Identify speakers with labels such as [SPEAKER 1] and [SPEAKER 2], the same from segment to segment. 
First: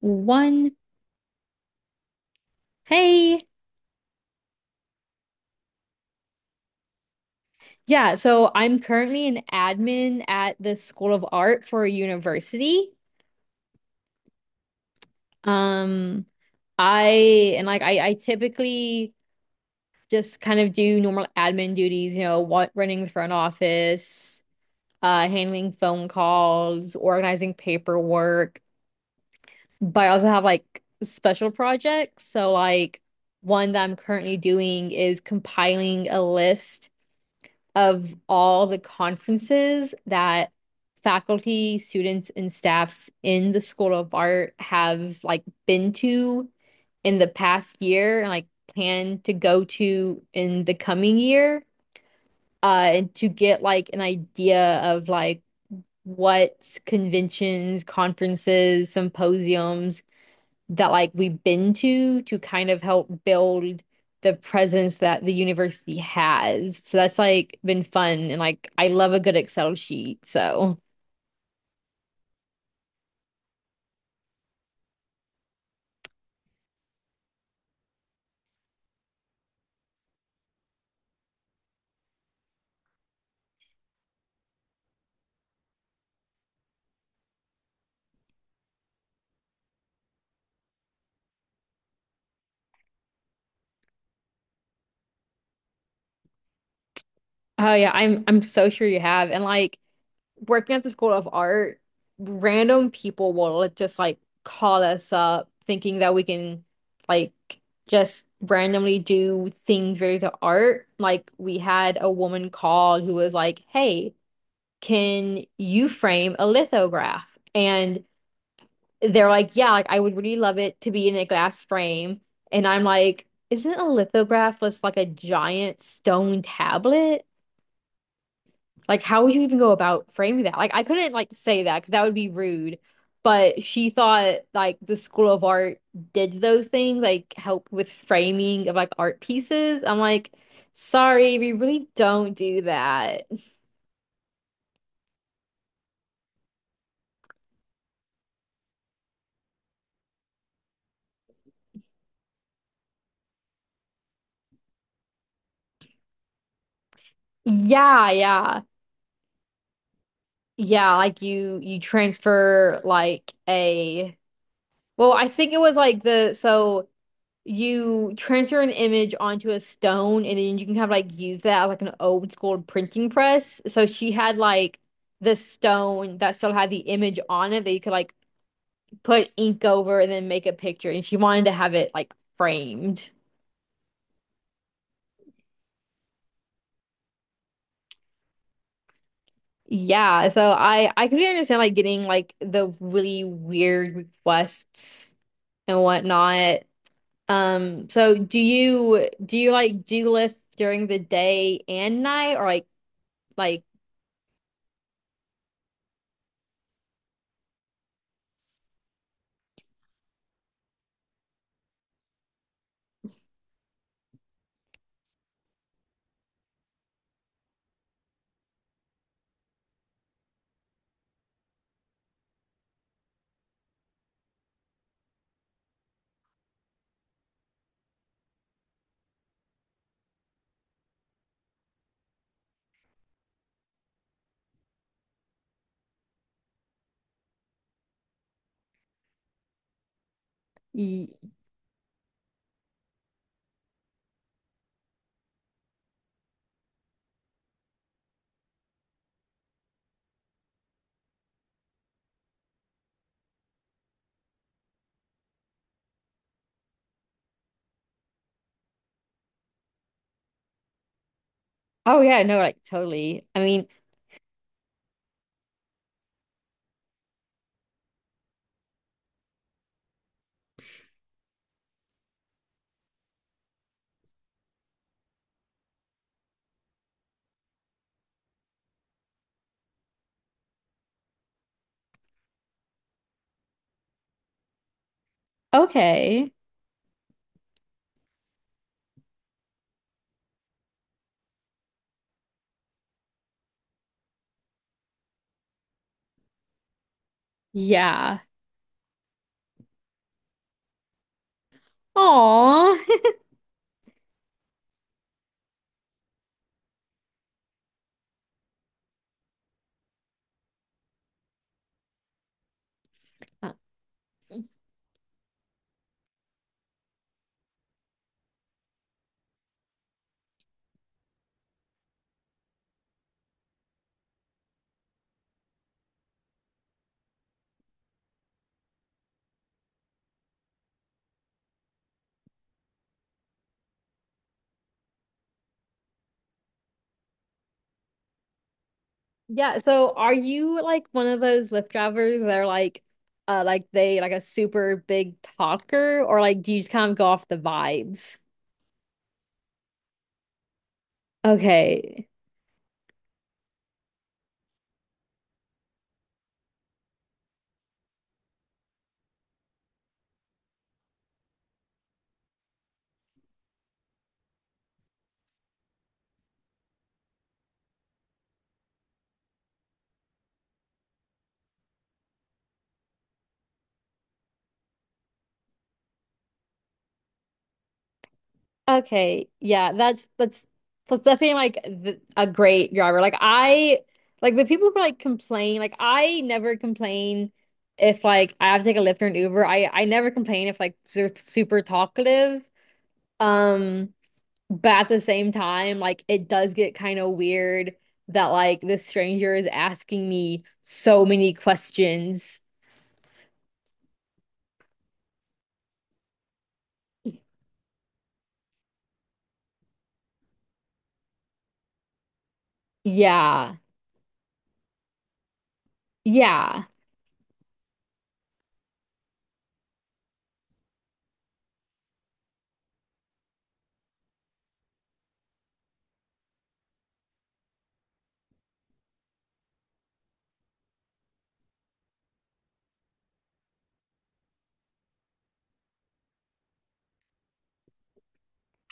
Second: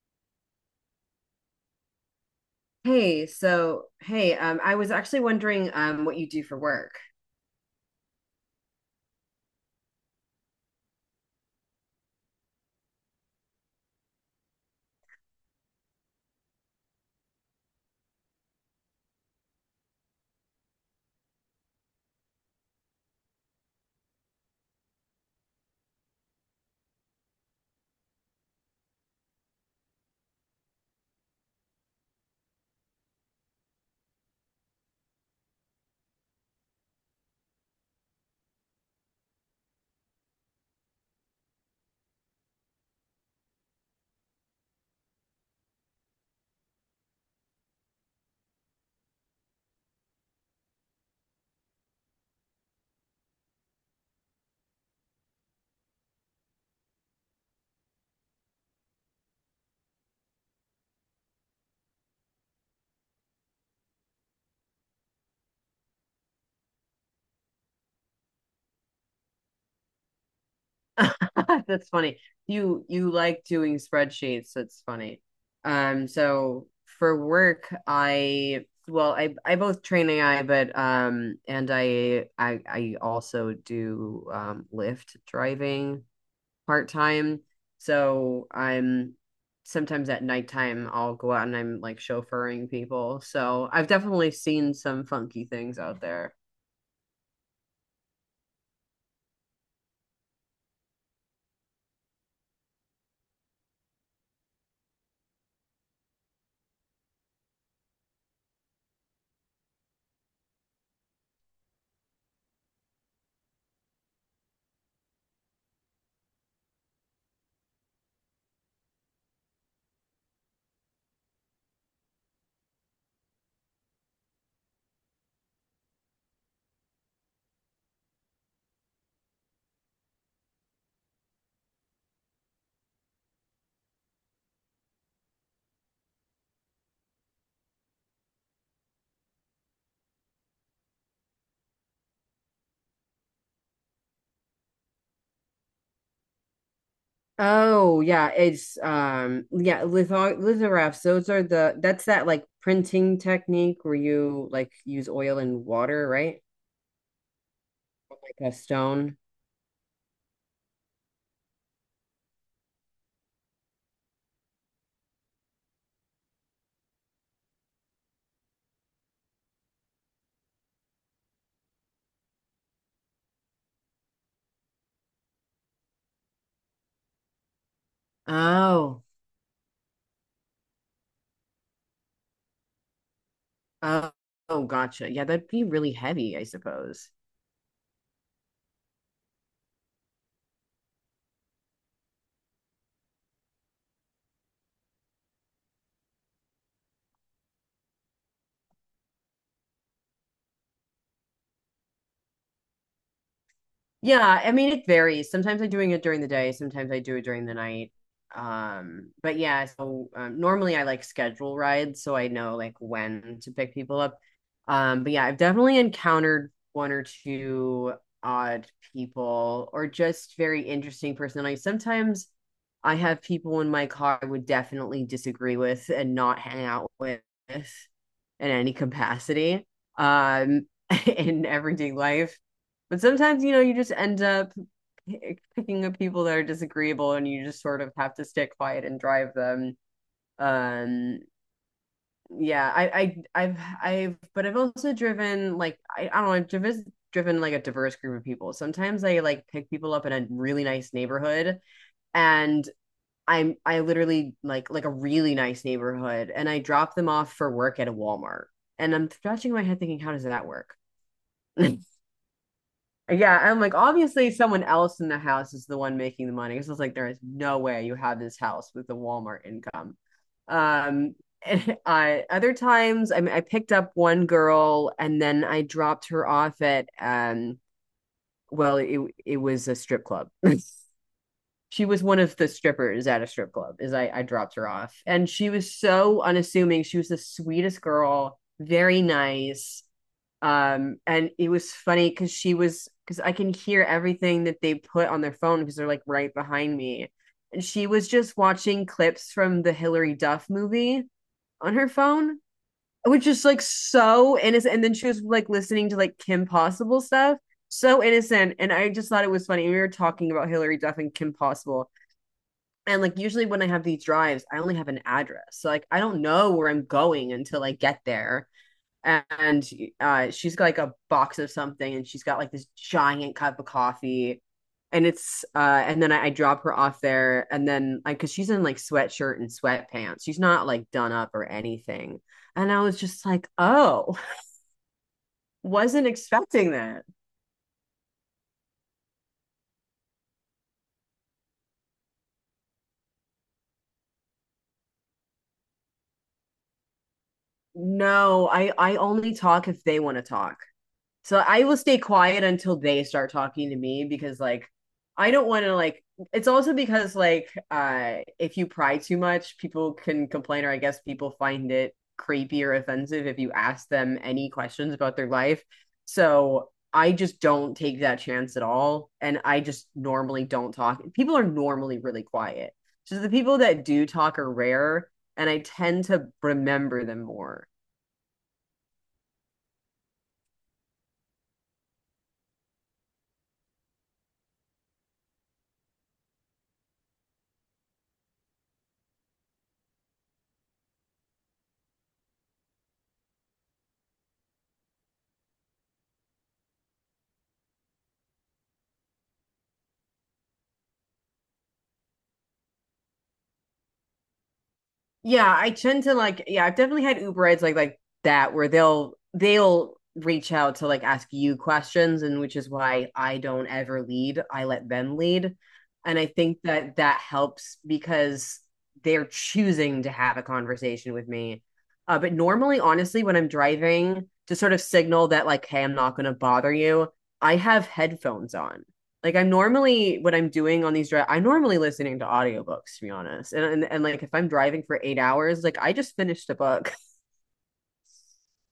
[SPEAKER 1] One.
[SPEAKER 2] Hey,
[SPEAKER 1] Hey.
[SPEAKER 2] I was actually wondering what you do for work.
[SPEAKER 1] Yeah, so I'm currently an admin at the School of Art for a university. Um, I and like I typically just kind of do normal admin duties, you know, what running the front office, handling phone calls, organizing paperwork. But I also have like special projects. So like one that I'm currently doing is compiling a list of all the conferences that faculty, students, and staffs in the School of Art have like been to in the past year and like plan to go to in the coming year, and to get like an idea of like what conventions, conferences, symposiums that like we've been to kind of help build the presence that the university has. So that's like been fun and like I love a good Excel sheet. So
[SPEAKER 2] That's funny. You like doing spreadsheets. That's funny. So for work, I, well, I both train AI, but and I also do Lyft driving part time. So I'm sometimes at nighttime I'll go out and I'm like chauffeuring people. So I've definitely seen some funky things out there.
[SPEAKER 1] oh yeah, I'm so sure you have. And like working at the School of Art, random people will like, just like call us up thinking that we can like just randomly do things related to art. Like we had a woman call who was like, "Hey, can you frame a lithograph? And they're like, yeah, like I would really love it to be in a glass frame." And I'm like, isn't a lithograph just like a giant stone tablet? Like, how would you even go about framing that? Like, I couldn't like say that 'cause that would be rude. But she thought like the School of Art did those things, like help with framing of like art pieces. I'm like, sorry, we really don't do that.
[SPEAKER 2] Oh yeah, it's yeah, lithographs, those are the that's that like printing technique where you like use oil and water, right?
[SPEAKER 1] Yeah,
[SPEAKER 2] Like a
[SPEAKER 1] yeah.
[SPEAKER 2] stone.
[SPEAKER 1] Yeah, like you transfer like a well, I think it was like the so you transfer an image onto a stone and then you can kind of like use that as like an old school printing press. So she had like the stone that still had the image on it that you could like
[SPEAKER 2] Oh.
[SPEAKER 1] put ink over and then make a picture and she wanted to have it like framed.
[SPEAKER 2] Oh, oh, gotcha. Yeah, that'd be really heavy, I suppose.
[SPEAKER 1] Yeah, so I could understand like getting like the really weird requests and whatnot. So do you like do lift during the day and night or like
[SPEAKER 2] Yeah, I mean it varies. Sometimes I'm doing it during the day, sometimes I do it during the night. But yeah, so normally I like schedule rides so I know like when to pick people up. But yeah, I've definitely encountered one or two odd people or just very interesting personalities. Sometimes I have people in my car I would definitely disagree with and not hang out with in any capacity. Um, in everyday life but sometimes, you know, you just end up picking up people that are disagreeable and you just sort of have to stay quiet and drive them.
[SPEAKER 1] y
[SPEAKER 2] Um, yeah, but I've also driven like, I don't know, I've driven like a diverse group of people. Sometimes I like pick people up in a really nice neighborhood and I literally like a really nice neighborhood, and I drop them off for work at a Walmart. And I'm scratching my head thinking, how does that work? Like,
[SPEAKER 1] oh yeah, no, like totally.
[SPEAKER 2] yeah,
[SPEAKER 1] I
[SPEAKER 2] I'm
[SPEAKER 1] mean,
[SPEAKER 2] like, obviously, someone else in the house is the one making the money. Because I was like, there is no way you have this house with the Walmart income. Um, other times, I mean, I picked up one girl and then I dropped her off at, um, well, it was a strip club. She was one of the strippers at a strip club. I dropped her off, and she was so
[SPEAKER 1] okay.
[SPEAKER 2] unassuming. She was the sweetest girl, very nice. And it was funny because she was, because I can hear everything that they put on their phone because they're like right behind me, and she was
[SPEAKER 1] Yeah.
[SPEAKER 2] just watching clips from the Hillary Duff movie on her phone,
[SPEAKER 1] Aw.
[SPEAKER 2] which is like so innocent. And then she was like listening to like Kim Possible stuff, so innocent. And I just thought it was funny. We were talking about Hillary Duff and Kim Possible. And like usually
[SPEAKER 1] Uh,
[SPEAKER 2] when I have these drives, I only have an address. So like I don't know where I'm going until I get there. And she's got like a box of something and she's got like this giant cup of coffee. And it's and then I drop her off there, and then like cause she's in like sweatshirt and sweatpants. She's not like done up or anything. And I was just like, oh, wasn't expecting that.
[SPEAKER 1] Yeah, so are you like one of those Lyft drivers that are like they like a super big talker or like do you just kind of go off the vibes?
[SPEAKER 2] No, I only talk if they want to talk. So I will stay
[SPEAKER 1] Okay.
[SPEAKER 2] quiet until they start talking to me, because like I don't want to like, it's also because like if you pry too much, people can complain, or I guess people find it creepy or offensive if you ask them any questions about their life. So I just don't take that chance at all, and I just normally don't talk. People are normally really quiet. So the people that do talk are rare, and I tend to remember them more.
[SPEAKER 1] Okay, yeah, that's definitely like th a great driver. Like I like the people who like complain. Like I never complain if like I have to take a Lyft or an Uber. I never complain if like they're super talkative. Um, but at the same time, like it does get kind of weird that like this stranger is asking me so many questions.
[SPEAKER 2] Yeah, I tend to like, yeah, I've definitely had Uber Eats like that where they'll reach out to like ask you questions, and which is why I
[SPEAKER 1] Yeah,
[SPEAKER 2] don't ever lead. I let them lead. And I think
[SPEAKER 1] yeah.
[SPEAKER 2] that that helps because they're choosing to have a conversation with me. But normally, honestly, when I'm driving, to sort of signal that like, hey, I'm not going to bother you, I have headphones on. Like I'm normally, what I'm doing on these drive, I'm normally listening to audiobooks, to be honest. And like if I'm driving for 8 hours, like I just finished a book.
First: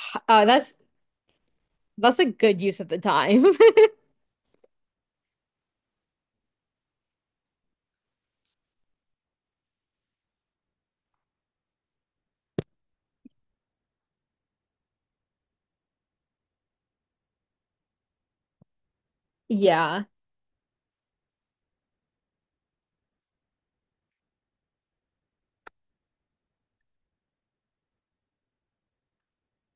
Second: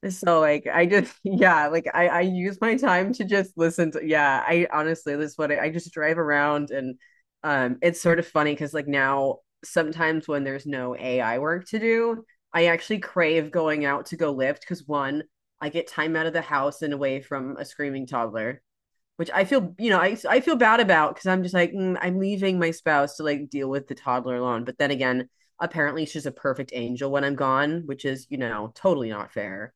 [SPEAKER 2] So
[SPEAKER 1] Uh,
[SPEAKER 2] like
[SPEAKER 1] that's
[SPEAKER 2] I just yeah, like
[SPEAKER 1] that's
[SPEAKER 2] I
[SPEAKER 1] a
[SPEAKER 2] use
[SPEAKER 1] good
[SPEAKER 2] my
[SPEAKER 1] use of the
[SPEAKER 2] time to
[SPEAKER 1] time.
[SPEAKER 2] just listen to yeah, I honestly this is what I just drive around. And it's sort of funny cuz like now sometimes when there's no AI work to do, I actually crave going out to go lift cuz one, I get time out of the house and away from a screaming toddler, which I feel, you know,
[SPEAKER 1] Yeah.
[SPEAKER 2] I feel bad about because I'm just like I'm leaving my spouse to like deal with the toddler alone. But then again, apparently she's a perfect angel when I'm gone, which is, you know, totally not fair.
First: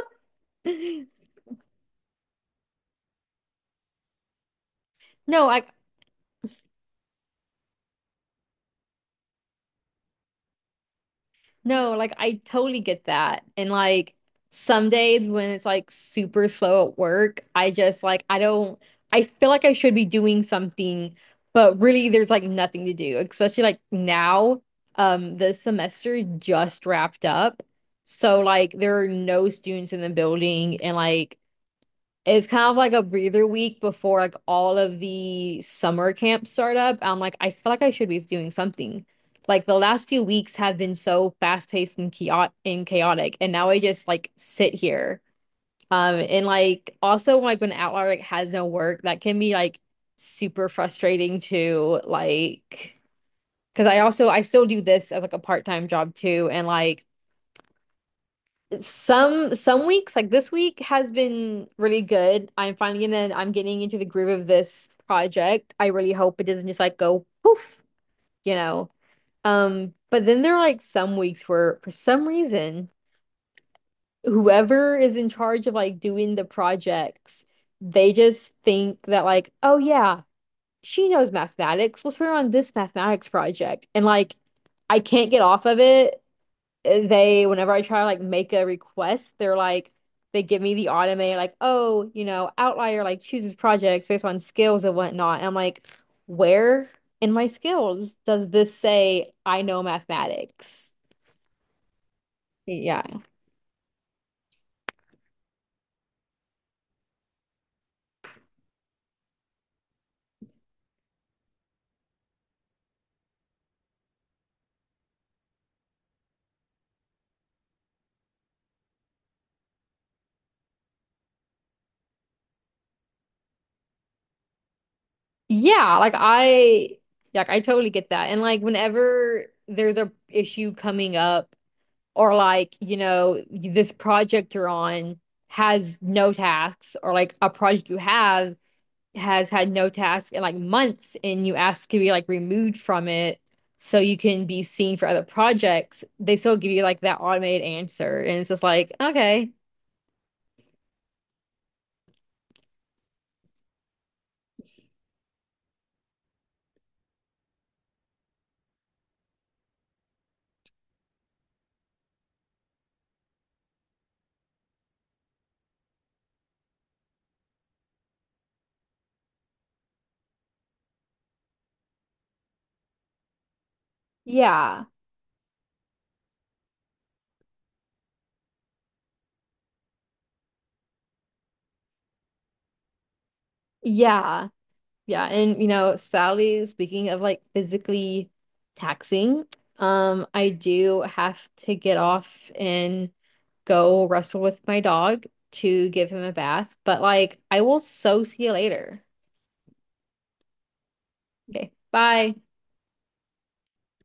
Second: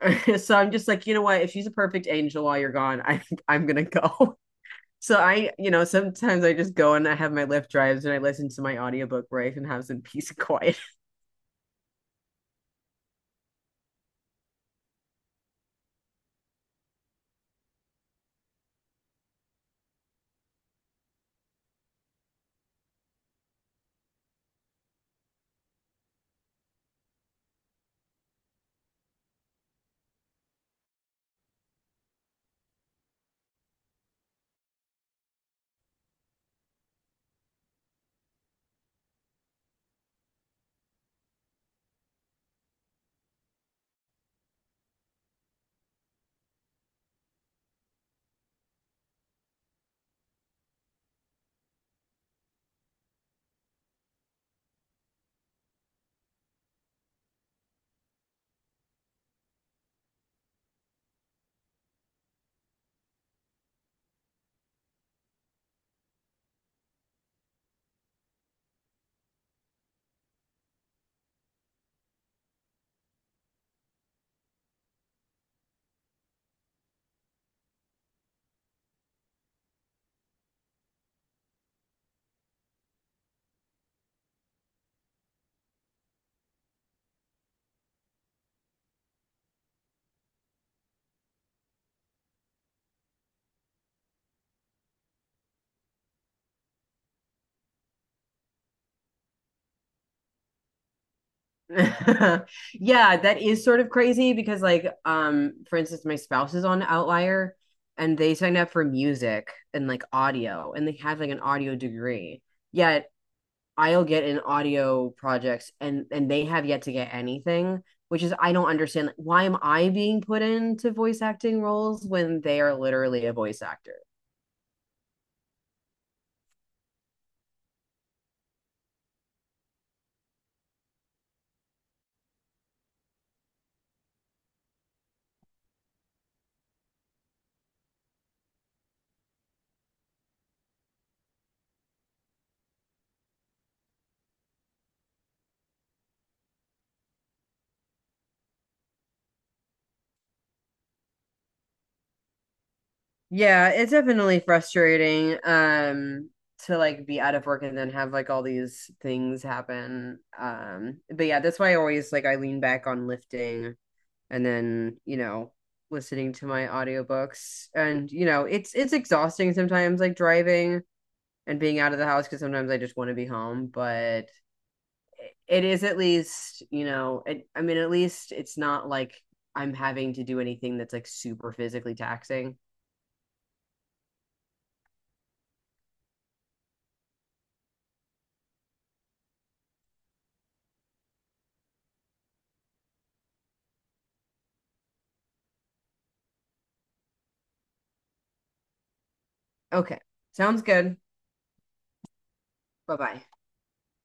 [SPEAKER 2] So I'm just like, you know what? If she's a perfect angel while you're gone, I'm gonna go. So
[SPEAKER 1] No,
[SPEAKER 2] I,
[SPEAKER 1] I
[SPEAKER 2] you know, sometimes I just go and I have my Lyft drives and I listen to my audiobook where I can have some peace and quiet.
[SPEAKER 1] no, like I totally get that. And like some days when it's like super slow at work, I just like I don't I feel like I should be doing something, but really there's like nothing to do, especially like now. The semester just wrapped up. So like there are no students in the building and like it's kind of like a breather week before like all of the summer camps start up. I'm like, I feel like I should be doing something. Like the last few weeks have been so fast-paced and chaotic, and now I just like sit here. And like also like when Outlier like has no work, that can be like super frustrating too. Like, because I also I still do this as like a part-time job too, and like some weeks, like this week, has been really good. I'm finally in and I'm getting into the groove of this project. I really hope it doesn't just like go poof, you know. But then there are like some weeks where for some reason, whoever is in charge of like doing the projects, they just think that like, oh yeah, she knows mathematics. Let's put her on this mathematics project. And like I can't get off of it they whenever I try to like make a request, they're like they give me the automated like, oh, you know, outlier like chooses projects based on skills and whatnot. And I'm like, where in my skills does this say I know mathematics?
[SPEAKER 2] Yeah,
[SPEAKER 1] Yeah.
[SPEAKER 2] that is sort of crazy because like for instance my spouse is on Outlier and they signed up for music and like audio, and they have like an audio degree. Yet I'll get in audio projects, and they have yet to get anything, which is, I don't understand, like, why am I being put into voice acting roles when they are literally a voice actor?
[SPEAKER 1] Yeah, like I totally get that. And like whenever there's a issue coming up or like, you know, this project you're on has no tasks or like a project you have has had no task in like months and you ask to be like removed from it so you can be seen for other projects, they still give you like that automated answer. And it's just like, okay,
[SPEAKER 2] Yeah, it's definitely frustrating to like be out of work and then have like all these things happen. But yeah, that's why I always like I lean back on lifting, and then, you know, listening to my audiobooks. And you know, it's exhausting sometimes like driving and being out of the house because sometimes I just want to be home, but
[SPEAKER 1] yeah,
[SPEAKER 2] it is, at least, you know, it, I mean at least it's not like I'm having to do anything that's like super physically taxing.
[SPEAKER 1] yeah, yeah. And you know, sadly, speaking of like physically taxing, I do have to get off and go wrestle with my dog to give him a bath. But like, I will so see you later.
[SPEAKER 2] Okay. Sounds good.
[SPEAKER 1] Okay, bye.
[SPEAKER 2] Bye-bye.